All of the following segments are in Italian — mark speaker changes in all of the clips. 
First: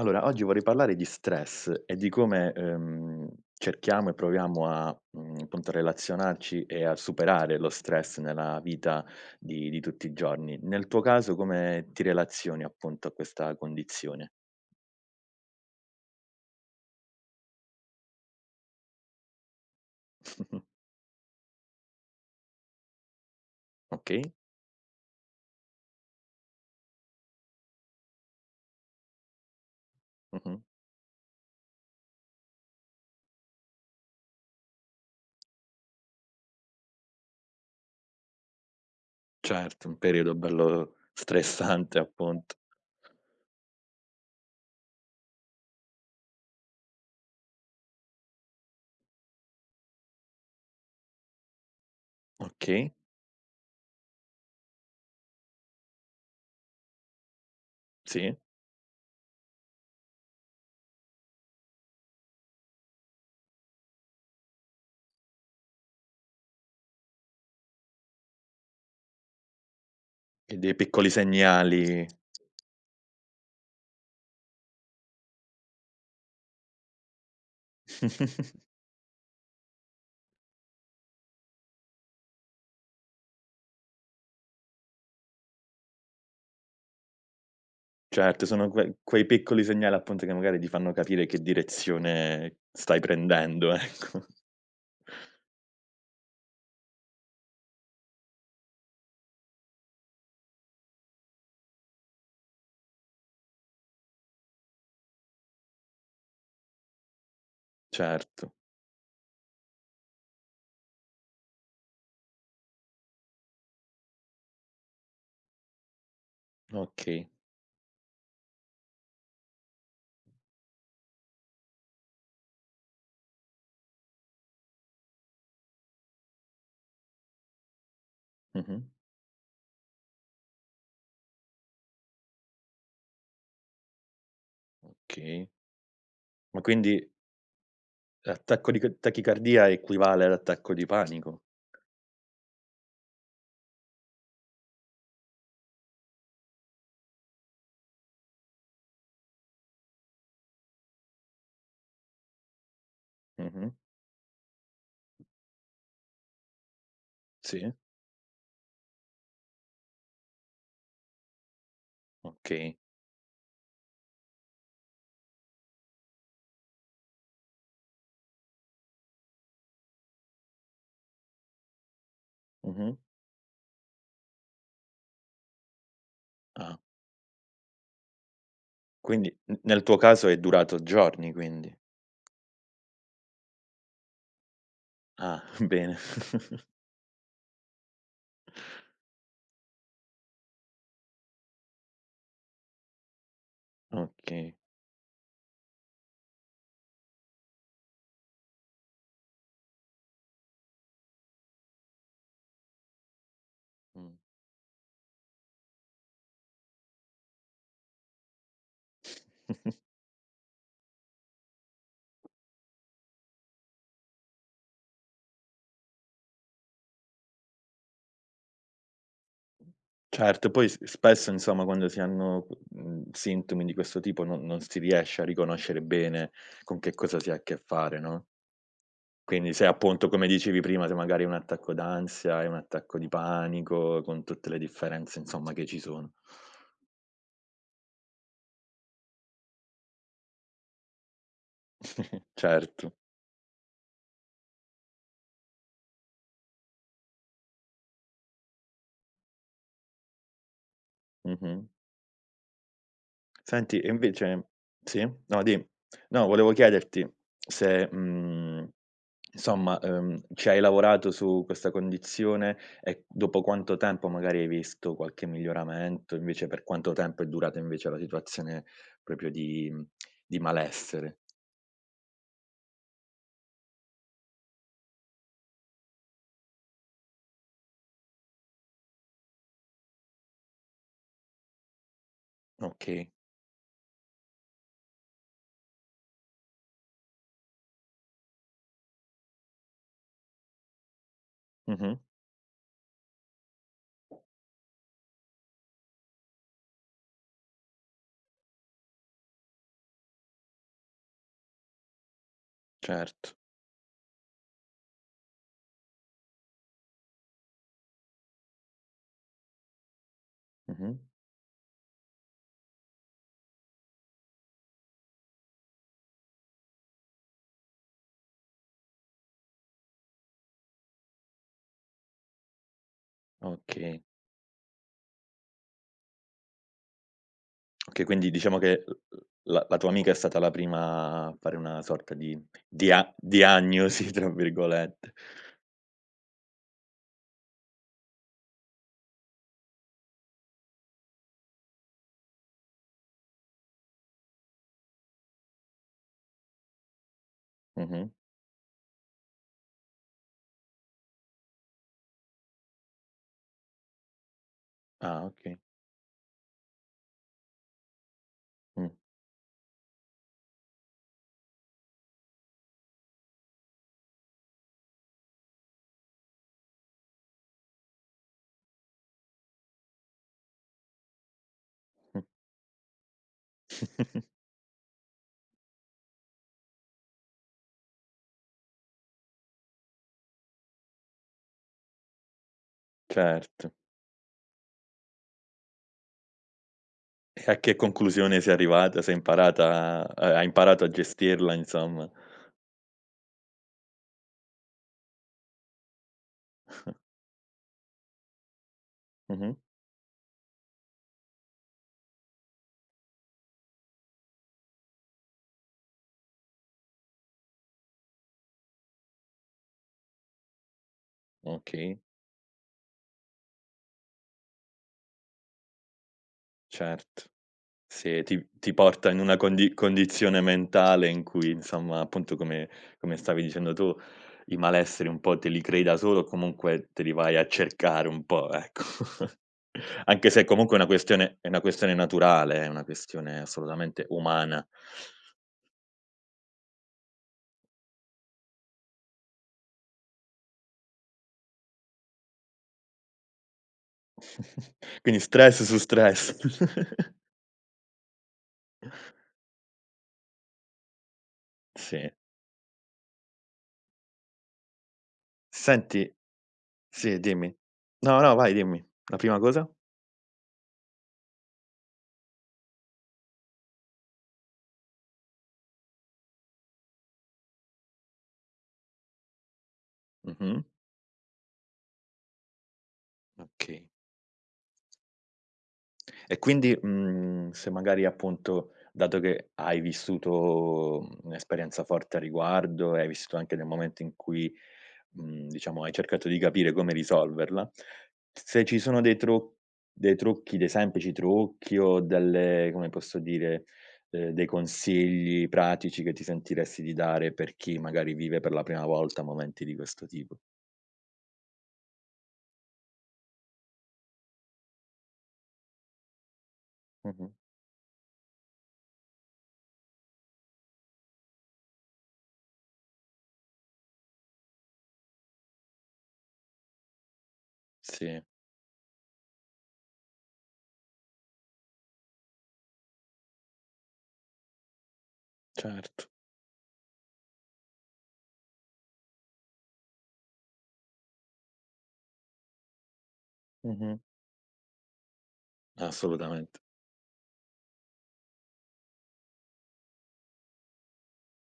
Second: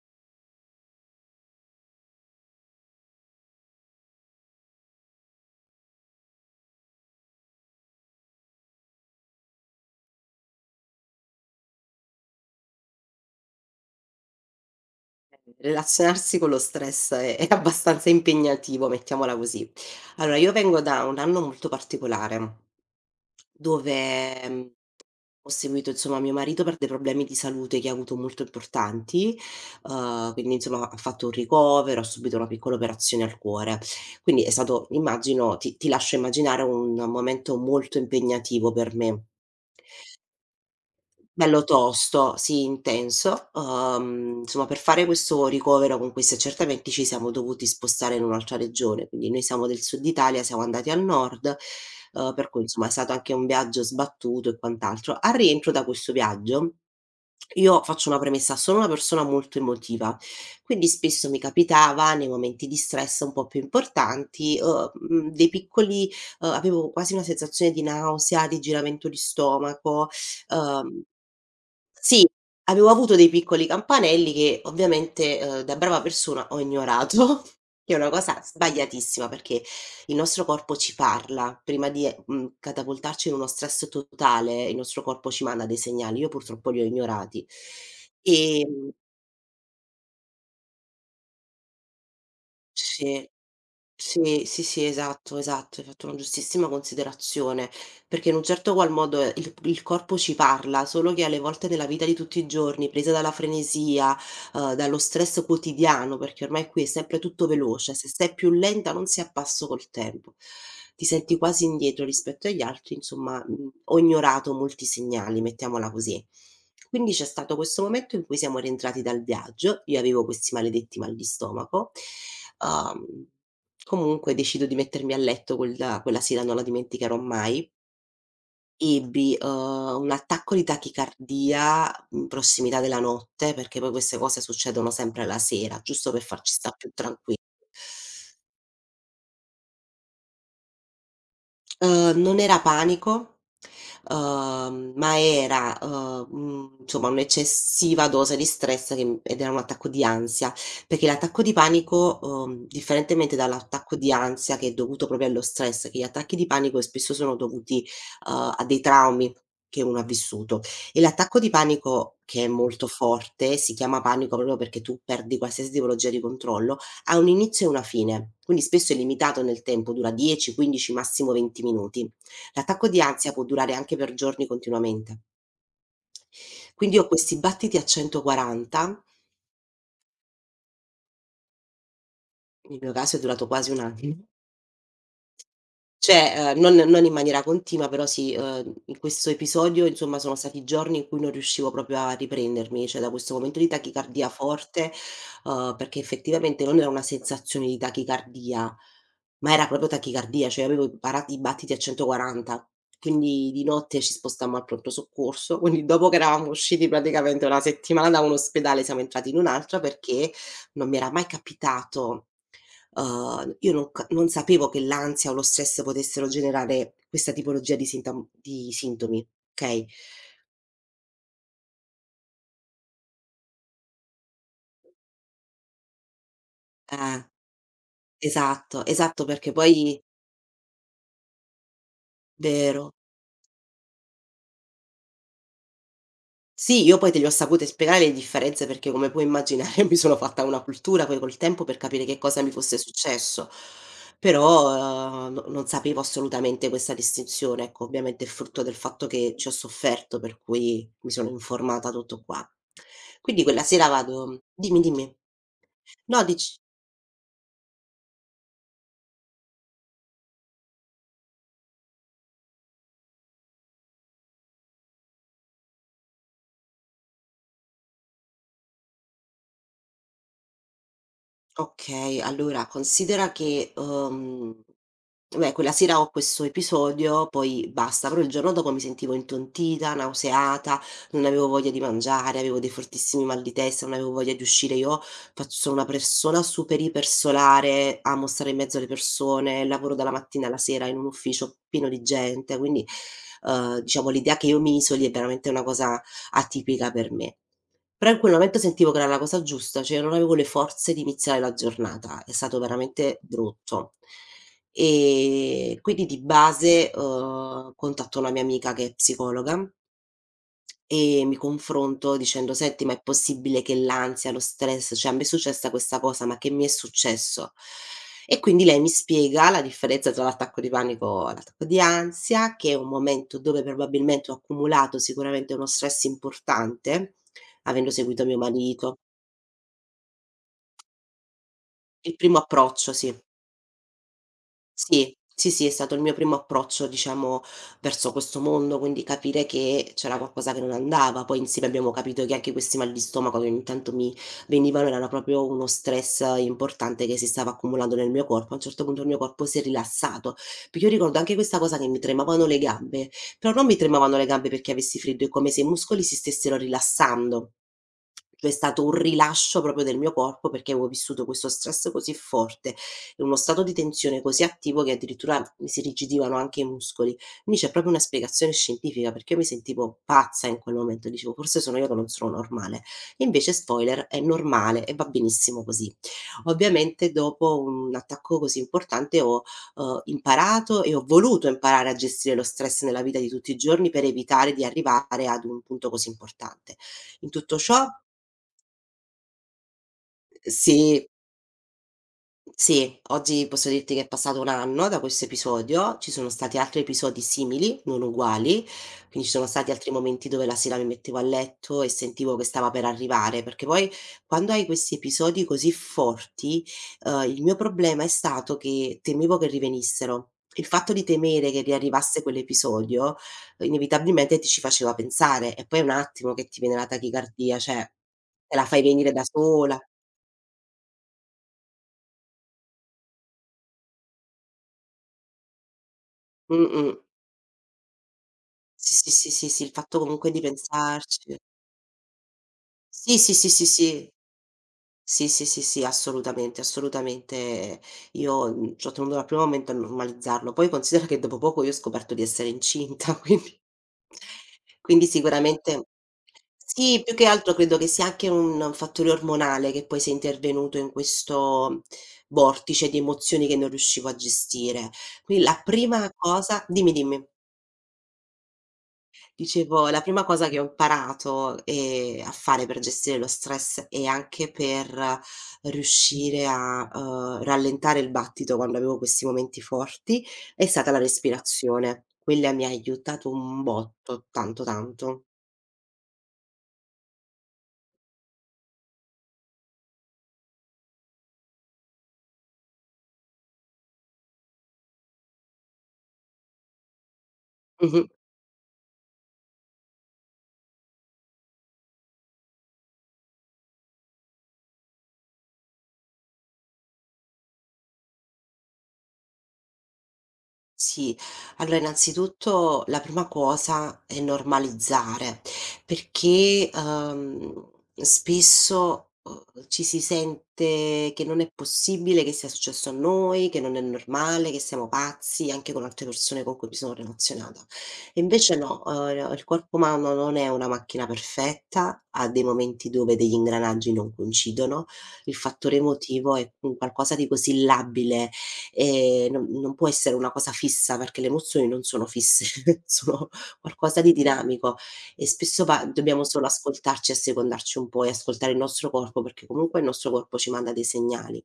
Speaker 1: Allora, oggi vorrei parlare di stress e di come, cerchiamo e proviamo a, appunto relazionarci e a superare lo stress nella vita di tutti i giorni. Nel tuo caso come ti relazioni appunto a questa condizione?
Speaker 2: Relazionarsi con lo stress è abbastanza impegnativo, mettiamola così. Allora, io vengo da un anno molto particolare,
Speaker 1: Okay.
Speaker 2: dove, ho seguito insomma mio marito per dei problemi di salute che ha avuto molto importanti, quindi
Speaker 1: Mh-mh.
Speaker 2: insomma ha fatto un ricovero, ha subito una piccola operazione al cuore. Quindi è stato, immagino, ti lascio immaginare un momento molto impegnativo per me.
Speaker 1: Certo, un periodo bello
Speaker 2: Bello
Speaker 1: stressante
Speaker 2: tosto,
Speaker 1: appunto.
Speaker 2: sì, intenso. Insomma, per fare questo ricovero con questi accertamenti ci siamo dovuti spostare in un'altra regione, quindi noi siamo del sud Italia, siamo andati al nord, per cui insomma è
Speaker 1: Okay,
Speaker 2: stato anche un viaggio sbattuto e quant'altro. Al rientro da questo viaggio, io faccio una
Speaker 1: sì,
Speaker 2: premessa, sono una persona molto emotiva, quindi spesso mi capitava nei momenti di stress un po' più importanti, dei piccoli avevo quasi una sensazione di nausea, di giramento di stomaco,
Speaker 1: e dei
Speaker 2: uhm
Speaker 1: piccoli segnali.
Speaker 2: sì, avevo avuto dei piccoli campanelli che ovviamente, da brava persona ho ignorato, che è una cosa sbagliatissima, perché il nostro corpo ci parla, prima di, catapultarci in uno stress totale, il nostro corpo ci manda dei segnali, io purtroppo li ho ignorati.
Speaker 1: Certo, sono
Speaker 2: Ehm
Speaker 1: quei piccoli segnali appunto che magari ti fanno capire che direzione stai
Speaker 2: sì,
Speaker 1: prendendo, ecco.
Speaker 2: sì, sì, sì, esatto, esatto, hai fatto una giustissima considerazione, perché in un certo qual modo, il corpo ci parla, solo che alle volte nella vita di tutti i giorni, presa dalla frenesia, dallo stress quotidiano, perché ormai qui è sempre tutto veloce, se sei più
Speaker 1: Certo,
Speaker 2: lenta non sei a passo col tempo. Ti senti quasi indietro rispetto agli altri, insomma, ho ignorato molti segnali, mettiamola così. Quindi c'è
Speaker 1: okay.
Speaker 2: stato questo momento in cui siamo rientrati dal viaggio, io avevo questi maledetti mal di stomaco, uhm, comunque decido di mettermi a letto quella sera, non la dimenticherò mai.
Speaker 1: Mh-mh.
Speaker 2: Ebbi, un attacco di tachicardia in prossimità della notte, perché poi queste cose succedono sempre la
Speaker 1: Okay.
Speaker 2: sera, giusto per farci
Speaker 1: Ma
Speaker 2: sta' più
Speaker 1: quindi
Speaker 2: tranquilli.
Speaker 1: l'attacco di c tachicardia equivale all'attacco di panico?
Speaker 2: Non era panico, ma era, insomma, un'eccessiva dose di stress che m ed era un attacco di ansia, perché l'attacco di panico, differentemente
Speaker 1: Mh-mh.
Speaker 2: dall'attacco di ansia, che è dovuto proprio allo stress, che gli attacchi di panico spesso sono
Speaker 1: Sì,
Speaker 2: dovuti, a dei traumi che uno ha vissuto, e l'attacco di panico, che è
Speaker 1: okay.
Speaker 2: molto forte, si chiama panico proprio perché tu perdi qualsiasi tipologia di controllo, ha un inizio e una fine, quindi spesso è limitato nel tempo, dura 10, 15, massimo 20 minuti. L'attacco
Speaker 1: Mh-mh.
Speaker 2: di ansia può durare anche per giorni continuamente.
Speaker 1: Ah,
Speaker 2: Quindi ho questi battiti a 140,
Speaker 1: quindi n nel tuo caso è durato giorni quindi.
Speaker 2: nel mio caso è durato quasi un anno.
Speaker 1: Ah, bene.
Speaker 2: Cioè, non in maniera continua, però sì, in questo episodio, insomma, sono stati giorni in cui non riuscivo proprio a riprendermi, cioè da questo momento di tachicardia
Speaker 1: Okay.
Speaker 2: forte, perché effettivamente non era una sensazione di tachicardia, ma era proprio tachicardia, cioè avevo i battiti a 140. Quindi di notte
Speaker 1: Mh.
Speaker 2: ci spostammo al pronto soccorso, quindi dopo che eravamo usciti praticamente 1 settimana da un ospedale siamo entrati in un altro perché non mi era mai capitato. Io non sapevo che l'ansia o lo stress potessero generare questa tipologia di sintom di sintomi, okay?
Speaker 1: Certo, poi s spesso insomma quando si hanno, sintomi di questo tipo non si riesce a riconoscere bene con che cosa
Speaker 2: Eh,
Speaker 1: si ha a che fare, no,
Speaker 2: esatto, esatto, perché
Speaker 1: quindi se
Speaker 2: poi.
Speaker 1: appunto, come dicevi prima, se magari è un attacco d'ansia, è un
Speaker 2: Vero.
Speaker 1: attacco di panico, con tutte le differenze insomma che ci sono.
Speaker 2: Sì, io poi te le ho sapute spiegare le differenze, perché, come puoi immaginare, mi sono fatta una cultura poi col tempo per capire che cosa mi fosse
Speaker 1: Certo.
Speaker 2: successo, però, no, non sapevo assolutamente questa distinzione, ecco, ovviamente è frutto del fatto che ci ho sofferto, per cui mi sono
Speaker 1: Mh-mh.
Speaker 2: informata, tutto qua. Quindi quella
Speaker 1: Senti,
Speaker 2: sera
Speaker 1: e
Speaker 2: vado.
Speaker 1: invece
Speaker 2: Dimmi,
Speaker 1: sì?
Speaker 2: dimmi.
Speaker 1: No, di.
Speaker 2: No,
Speaker 1: No, volevo
Speaker 2: dici.
Speaker 1: chiederti se, insomma, ci hai lavorato su questa condizione e dopo quanto tempo magari hai visto qualche miglioramento, invece per quanto tempo è durata invece la situazione proprio di malessere.
Speaker 2: Okay, allora considera che, beh, quella sera ho questo episodio, poi basta, però il giorno dopo mi sentivo intontita, nauseata, non avevo voglia di mangiare, avevo dei
Speaker 1: Okay.
Speaker 2: fortissimi mal di testa, non avevo voglia di uscire. Io faccio sono una persona super iper solare, amo stare in mezzo alle persone, lavoro dalla mattina alla sera in un ufficio pieno
Speaker 1: Mh-mh.
Speaker 2: di gente, quindi, diciamo l'idea che io mi isoli è veramente una cosa atipica per me. Però in quel momento sentivo che era la cosa giusta, cioè non avevo le forze di iniziare la giornata, è stato veramente
Speaker 1: Certo.
Speaker 2: brutto. Quindi di base, contatto una mia amica che è psicologa
Speaker 1: Mh-mh.
Speaker 2: e mi confronto dicendo: "Senti, ma è possibile che l'ansia, lo stress, cioè a me è successa questa cosa, ma che mi è successo?" E quindi lei mi spiega la differenza tra l'attacco di panico e l'attacco di ansia, che è un momento dove
Speaker 1: Okay.
Speaker 2: probabilmente ho accumulato sicuramente uno stress importante, avendo
Speaker 1: Okay,
Speaker 2: seguito
Speaker 1: quindi
Speaker 2: mio
Speaker 1: diciamo che l
Speaker 2: marito.
Speaker 1: l la la tua amica è stata la prima a fare una
Speaker 2: Il
Speaker 1: sorta
Speaker 2: primo
Speaker 1: di
Speaker 2: approccio,
Speaker 1: dia
Speaker 2: sì.
Speaker 1: diagnosi tra virgolette.
Speaker 2: Sì, sì, sì, è stato il mio primo approccio, diciamo, verso questo mondo, quindi capire che c'era qualcosa che non andava. Poi insieme abbiamo capito che anche questi mal di stomaco che ogni tanto mi venivano erano proprio uno stress importante che si stava accumulando nel
Speaker 1: Mh-mh.
Speaker 2: mio corpo. A un certo punto il mio corpo si è rilassato. Perché io ricordo anche questa cosa che mi tremavano le gambe, però non mi tremavano le gambe perché avessi freddo,
Speaker 1: Ah,
Speaker 2: è come
Speaker 1: okay.
Speaker 2: se i muscoli si stessero rilassando, cioè è stato
Speaker 1: Mh-mh.
Speaker 2: un rilascio proprio del mio corpo perché avevo vissuto questo stress così forte in uno stato di tensione così attivo che addirittura mi si irrigidivano anche i muscoli. Quindi c'è proprio una spiegazione scientifica, perché io mi sentivo pazza in quel momento, dicevo: "Forse sono io che non sono normale". Invece spoiler, è normale e va benissimo così. Ovviamente dopo un attacco così importante ho, imparato e ho voluto imparare a gestire lo stress nella vita di tutti i
Speaker 1: Certo.
Speaker 2: giorni per evitare di arrivare ad un punto così importante. In
Speaker 1: E
Speaker 2: tutto
Speaker 1: a che
Speaker 2: ciò,
Speaker 1: conclusione sei arrivata? Sei imparata a hai imparato a
Speaker 2: sì.
Speaker 1: gestirla insomma.
Speaker 2: Sì, oggi posso dirti che è passato un anno da questo episodio, ci sono stati altri episodi simili, non uguali, quindi ci sono
Speaker 1: Mh-mh.
Speaker 2: stati altri momenti dove la sera mi mettevo a letto e sentivo che stava per arrivare, perché poi quando hai questi episodi così forti, il mio problema è stato che temevo che rivenissero. Il fatto di temere che
Speaker 1: Okay,
Speaker 2: riarrivasse quell'episodio, inevitabilmente ti ci faceva pensare e poi è un attimo che ti viene la
Speaker 1: certo.
Speaker 2: tachicardia, cioè
Speaker 1: Se ti
Speaker 2: te la
Speaker 1: ti
Speaker 2: fai
Speaker 1: porta
Speaker 2: venire
Speaker 1: in
Speaker 2: da
Speaker 1: una condi
Speaker 2: sola.
Speaker 1: condizione mentale in cui insomma, appunto come stavi dicendo tu, i malesseri un po' te li crei da solo o
Speaker 2: Mm,
Speaker 1: comunque
Speaker 2: mm.
Speaker 1: te li vai a cercare un po', ecco.
Speaker 2: Sì, sì, sì, sì, sì, il fatto
Speaker 1: Anche
Speaker 2: comunque di
Speaker 1: se comunque è una questione
Speaker 2: pensarci.
Speaker 1: è una questione naturale, è una
Speaker 2: Sì, sì,
Speaker 1: questione
Speaker 2: sì, sì,
Speaker 1: assolutamente
Speaker 2: sì.
Speaker 1: umana.
Speaker 2: Sì, sì, sì, sì, assolutamente, assolutamente. Io, ci ho tenuto dal primo momento a normalizzarlo. Poi considera che dopo poco io ho scoperto di essere incinta, quindi quindi
Speaker 1: Quindi stress su
Speaker 2: sicuramente
Speaker 1: stress.
Speaker 2: sì, più che altro credo che sia anche un fattore ormonale che poi sia intervenuto in questo
Speaker 1: Sì.
Speaker 2: vortice di emozioni che non riuscivo a gestire. Quindi la prima
Speaker 1: Senti
Speaker 2: cosa, dimmi,
Speaker 1: sì,
Speaker 2: dimmi.
Speaker 1: dimmi. No, no, vai dimmi. La prima cosa?
Speaker 2: Dicevo, la prima cosa che ho imparato, a fare per gestire lo stress e anche per riuscire a, rallentare il battito quando avevo questi momenti forti,
Speaker 1: Mh-mh.
Speaker 2: è stata la respirazione. Quella mi ha aiutato un
Speaker 1: Okay.
Speaker 2: botto, tanto, tanto.
Speaker 1: E quindi, se magari appunto, dato che hai vissuto, un'esperienza forte a riguardo e hai vissuto anche nel momento in cui, diciamo hai cercato di capire come risolverla,
Speaker 2: Mh-mh.
Speaker 1: se ci sono dei trucchi, dei semplici trucchi o delle come posso dire, dei consigli pratici che ti sentiresti di dare per chi magari vive per la prima volta momenti di questo tipo.
Speaker 2: Sì, allora innanzitutto la prima cosa è normalizzare, perché,
Speaker 1: Mh-mh.
Speaker 2: spesso, ci si sente che non è possibile che sia successo a noi, che non è normale, che siamo pazzi, anche con altre persone con cui mi sono relazionata. E
Speaker 1: Sì,
Speaker 2: invece no, il corpo umano non è una macchina perfetta, ha dei momenti dove degli ingranaggi non coincidono, il fattore
Speaker 1: certo.
Speaker 2: emotivo è un qualcosa di così labile. Non può essere una cosa fissa, perché le emozioni non sono fisse, sono
Speaker 1: Mh-mh.
Speaker 2: qualcosa di dinamico, e spesso va dobbiamo solo
Speaker 1: Assolutamente.
Speaker 2: ascoltarci, assecondarci un po' e ascoltare il nostro corpo, perché comunque il nostro corpo ci manda dei segnali.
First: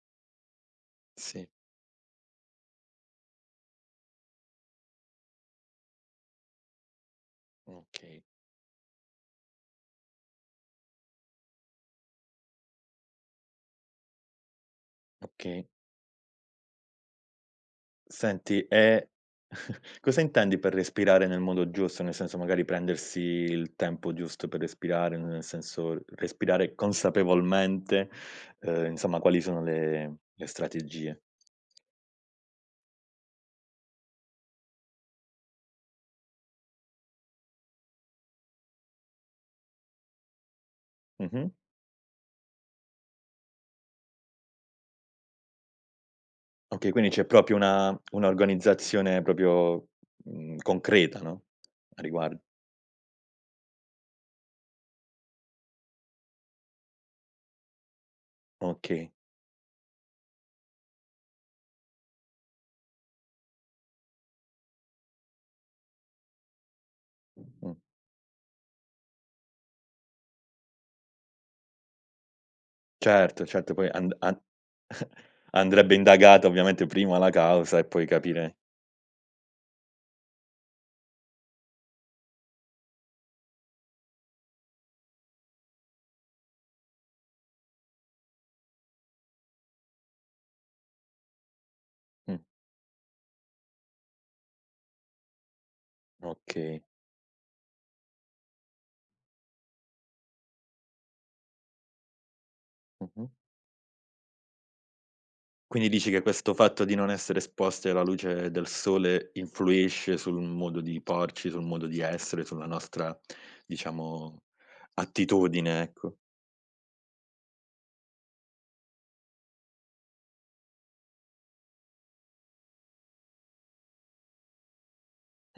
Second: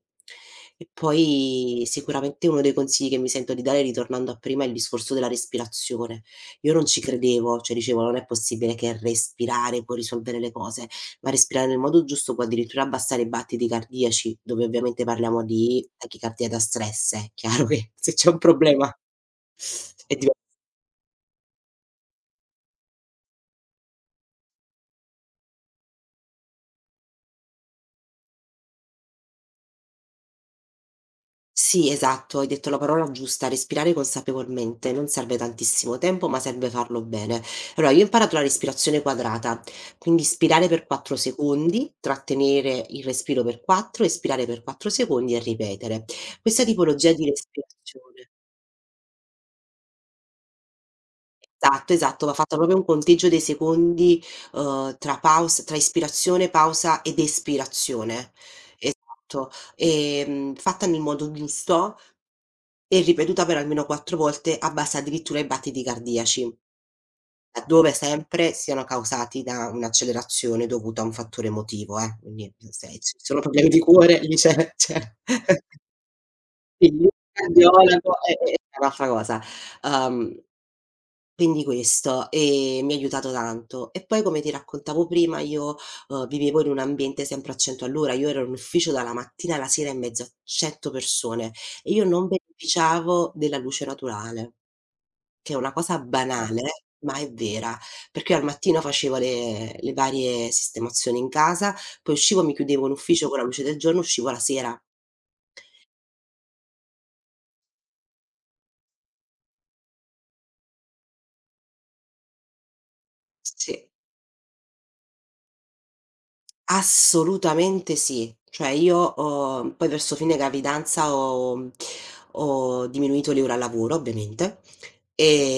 Speaker 2: E
Speaker 1: Sì,
Speaker 2: poi sicuramente uno dei consigli che mi sento di dare, ritornando a prima, è il discorso della respirazione. Io non ci credevo, cioè dicevo: "Non
Speaker 1: okay.
Speaker 2: è possibile che respirare può risolvere le cose." Ma respirare nel modo giusto può addirittura abbassare i battiti cardiaci, dove ovviamente parliamo
Speaker 1: Okay.
Speaker 2: di tachicardia da stress, è chiaro che se c'è un
Speaker 1: Senti,
Speaker 2: problema
Speaker 1: e
Speaker 2: è
Speaker 1: cosa
Speaker 2: dive
Speaker 1: intendi per respirare nel modo giusto? Nel senso, magari prendersi il tempo giusto per respirare, nel senso respirare consapevolmente, insomma quali sono le strategie?
Speaker 2: sì, esatto, hai detto la parola giusta, respirare consapevolmente, non serve tantissimo tempo, ma serve farlo bene. Allora, io ho imparato la respirazione quadrata, quindi ispirare per 4
Speaker 1: Mh-mh.
Speaker 2: secondi, trattenere il respiro per 4, espirare per 4 secondi e ripetere. Questa
Speaker 1: Okay, quindi
Speaker 2: tipologia di
Speaker 1: c'è proprio una
Speaker 2: respirazione.
Speaker 1: un'organizzazione proprio, concreta, no,
Speaker 2: Esatto,
Speaker 1: a
Speaker 2: esatto, va
Speaker 1: riguardo.
Speaker 2: fatto proprio un conteggio dei secondi, tra paus tra ispirazione, pausa ed espirazione.
Speaker 1: Okay.
Speaker 2: Esatto. Fatta nel modo giusto e ripetuta per almeno 4 volte a base addirittura ai battiti cardiaci.
Speaker 1: Mh.
Speaker 2: Laddove sempre siano causati da un'accelerazione dovuta a un fattore emotivo, quindi se ci sono
Speaker 1: Certo,
Speaker 2: problemi
Speaker 1: certo,
Speaker 2: di
Speaker 1: poi and
Speaker 2: cuore lì
Speaker 1: an
Speaker 2: c'è
Speaker 1: andrebbe indagata ovviamente
Speaker 2: Sì, il
Speaker 1: prima la causa e poi
Speaker 2: cardiologo è è
Speaker 1: capire
Speaker 2: è un'altra cosa. Uhm quindi questo, mi ha aiutato tanto. E poi come ti raccontavo prima io, vivevo in un ambiente sempre a 100 all'ora. Io ero in ufficio dalla mattina alla sera in mezzo a 100 persone e io non
Speaker 1: mh,
Speaker 2: beneficiavo della luce naturale, che è una cosa banale,
Speaker 1: okay.
Speaker 2: ma è vera, perché io al mattino facevo le varie sistemazioni in casa, poi uscivo, mi chiudevo in
Speaker 1: Mh-mh.
Speaker 2: ufficio con la luce del giorno, uscivo la sera.
Speaker 1: Quindi dici che questo fatto di non essere esposti alla luce del sole influisce sul modo di porci, sul modo di essere, sulla nostra,
Speaker 2: Sì.
Speaker 1: diciamo, attitudine, ecco.
Speaker 2: Assolutamente sì. Cioè io ho poi verso fine gravidanza ho diminuito le ore al lavoro ovviamente,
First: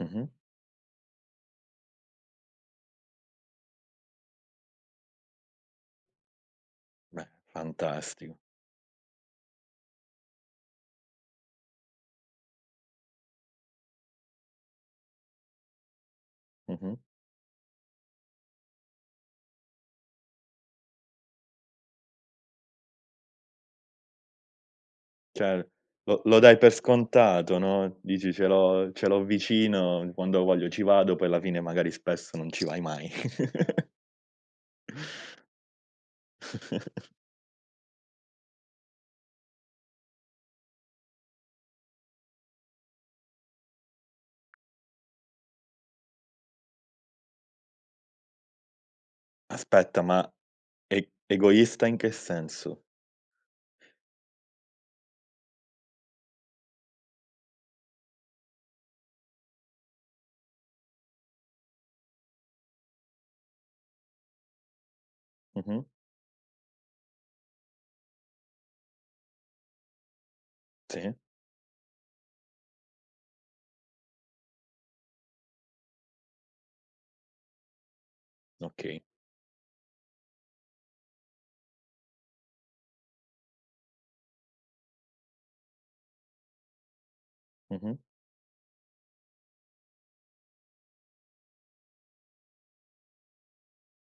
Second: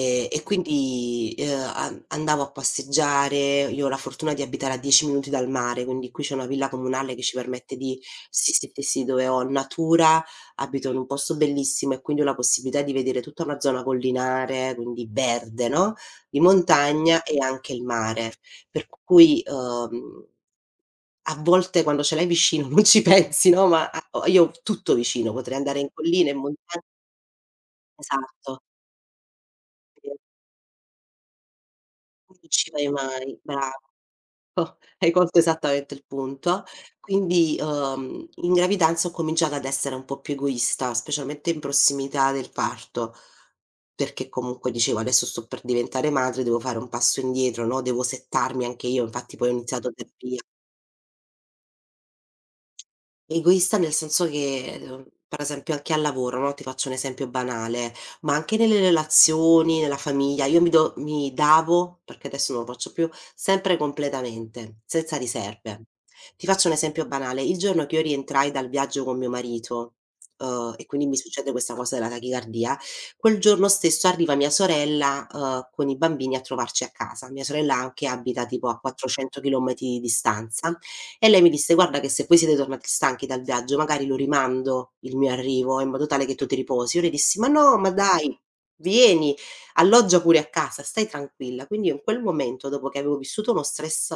Speaker 1: Mh-mh.
Speaker 2: e quindi, a andavo a passeggiare. Io ho la fortuna di abitare a 10 minuti dal mare, quindi qui c'è una villa comunale che
Speaker 1: Beh,
Speaker 2: ci permette di
Speaker 1: fantastico.
Speaker 2: sì, sì, sì, sì, dove ho natura, abito in un posto bellissimo e quindi ho la possibilità di vedere tutta una zona collinare, quindi verde, no, di
Speaker 1: Mh-mh.
Speaker 2: montagna e anche il mare. Per cui, a volte quando ce l'hai vicino non ci pensi, no, ma a o io ho tutto vicino, potrei
Speaker 1: Cioè,
Speaker 2: andare in
Speaker 1: lo
Speaker 2: collina, in
Speaker 1: lo dai per
Speaker 2: montagna
Speaker 1: scontato, no, dici:
Speaker 2: esatto,
Speaker 1: ce l'ho
Speaker 2: e
Speaker 1: vicino, quando voglio ci vado", poi alla fine magari spesso
Speaker 2: non
Speaker 1: non ci
Speaker 2: ci
Speaker 1: vai
Speaker 2: vai
Speaker 1: mai.
Speaker 2: mai, bravo, hai colto esattamente il punto. Quindi, in gravidanza ho cominciato ad essere un po' più egoista, specialmente in prossimità del parto, perché comunque dicevo: "Adesso sto per diventare madre, devo fare un passo indietro, no, devo settarmi anche io", infatti poi ho iniziato
Speaker 1: Aspetta, ma
Speaker 2: terapia.
Speaker 1: egoista in che senso?
Speaker 2: Egoista nel senso che, per esempio anche al lavoro, no, ti faccio un esempio banale, ma anche nelle relazioni, nella famiglia, io mi davo, perché adesso non lo faccio più, sempre completamente, senza riserve.
Speaker 1: Mh-mh.
Speaker 2: Ti faccio un esempio banale, il giorno che io rientrai dal viaggio con mio marito, e quindi mi
Speaker 1: Sì,
Speaker 2: succede questa cosa della tachicardia, quel giorno stesso arriva mia sorella, con i bambini a trovarci a casa. Mia sorella anche abita tipo a
Speaker 1: okay.
Speaker 2: 400 chilometri di distanza e lei mi disse: "Guarda che se poi siete tornati stanchi dal viaggio, magari lo rimando il mio arrivo, in modo tale che tu ti riposi". Io le dissi: "Ma no, ma
Speaker 1: Mh-mh.
Speaker 2: dai, vieni, alloggia pure a casa, stai tranquilla". Quindi io in quel momento, dopo che avevo vissuto uno stress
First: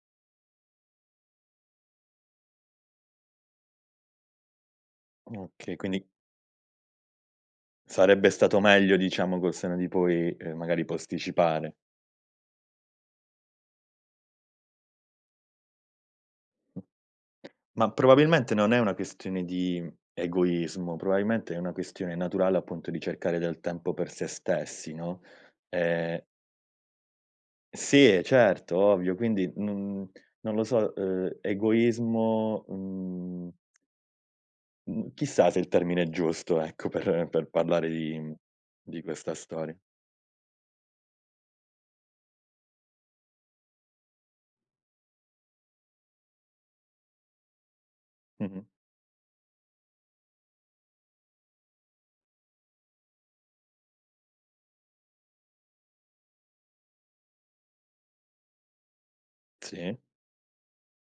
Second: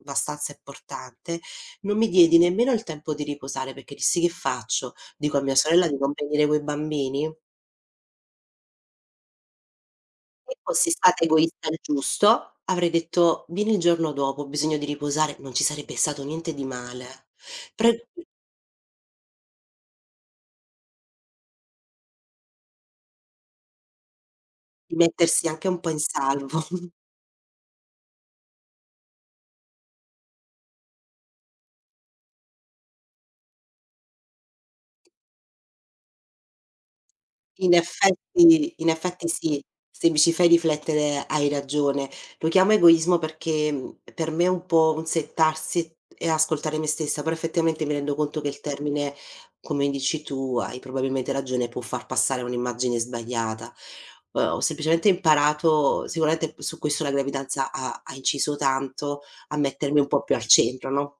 Speaker 2: abbastanza importante, non mi diedi nemmeno il tempo di riposare, perché dissi: "Che faccio? Dico a mia
Speaker 1: Okay,
Speaker 2: sorella di
Speaker 1: quindi
Speaker 2: non venire coi bambini?"
Speaker 1: sarebbe stato meglio, diciamo, col senno di poi,
Speaker 2: Se
Speaker 1: magari
Speaker 2: fossi stata egoista al
Speaker 1: posticipare.
Speaker 2: giusto, avrei detto: "Vieni il giorno dopo, ho bisogno di riposare", non ci sarebbe stato niente di male.
Speaker 1: Ma
Speaker 2: Pre
Speaker 1: probabilmente non è una questione di egoismo, probabilmente è una questione naturale, appunto, di cercare del tempo per se
Speaker 2: Di
Speaker 1: stessi, no,
Speaker 2: mettersi anche un po' in
Speaker 1: ehm
Speaker 2: salvo.
Speaker 1: sì, certo, ovvio, quindi non lo so, egoismo, mhmm, chissà se il termine è giusto, ecco, per
Speaker 2: In
Speaker 1: parlare di
Speaker 2: effetti in
Speaker 1: di
Speaker 2: effetti
Speaker 1: questa
Speaker 2: sì,
Speaker 1: storia.
Speaker 2: se mi ci fai riflettere hai ragione. Lo chiamo egoismo perché, mhmm, per me è un po' un settarsi e ascoltare me stessa, però effettivamente mi rendo conto che il
Speaker 1: Mh-mh.
Speaker 2: termine, come dici tu, hai probabilmente ragione, può far passare un'immagine sbagliata. Ho semplicemente imparato, sicuramente su questo la gravidanza ha inciso tanto, a
Speaker 1: Sì,
Speaker 2: mettermi un po' più al centro, no?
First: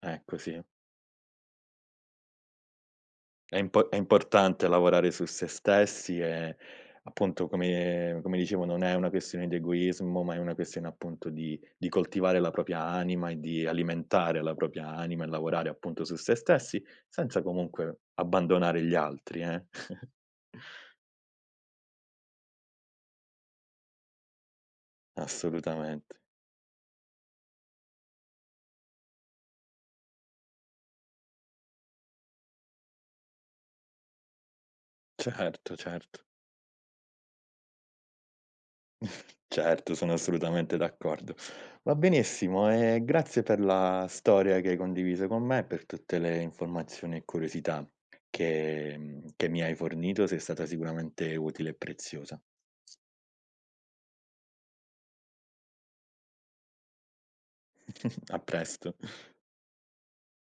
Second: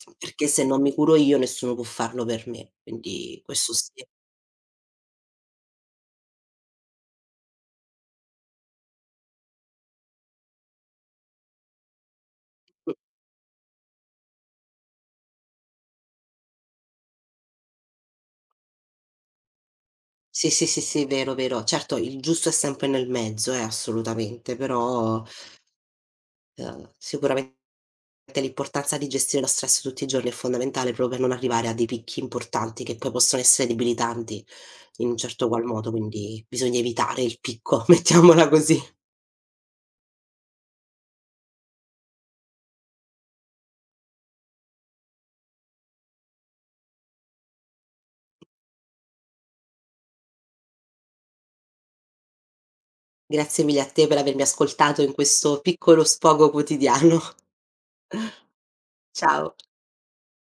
Speaker 1: ecco,
Speaker 2: Perché
Speaker 1: sì.
Speaker 2: se non mi curo io nessuno può farlo per me, quindi
Speaker 1: È
Speaker 2: questo
Speaker 1: impo è
Speaker 2: sì.
Speaker 1: importante lavorare su se stessi e appunto come dicevo non è una questione di egoismo, ma è una questione appunto di coltivare la propria
Speaker 2: Mh.
Speaker 1: anima e di alimentare la propria anima e lavorare appunto su se stessi, senza comunque abbandonare gli altri, eh.
Speaker 2: Sì, sì, sì, sì, vero, vero. Certo il giusto è sempre nel mezzo, assolutamente, però,
Speaker 1: Assolutamente.
Speaker 2: sicuramente l'importanza di gestire lo stress tutti i giorni è fondamentale proprio per non arrivare a dei picchi importanti che poi possono essere debilitanti in un certo qual
Speaker 1: Certo,
Speaker 2: modo,
Speaker 1: certo.
Speaker 2: quindi bisogna evitare il picco, mettiamola così.
Speaker 1: Certo, sono assolutamente d'accordo. Va benissimo e grazie per la storia che hai condiviso con me, per tutte le informazioni e curiosità che mi hai fornito, sei stata sicuramente utile e preziosa.
Speaker 2: Grazie mille a te per avermi ascoltato in questo piccolo sfogo quotidiano.
Speaker 1: A presto.
Speaker 2: Ciao.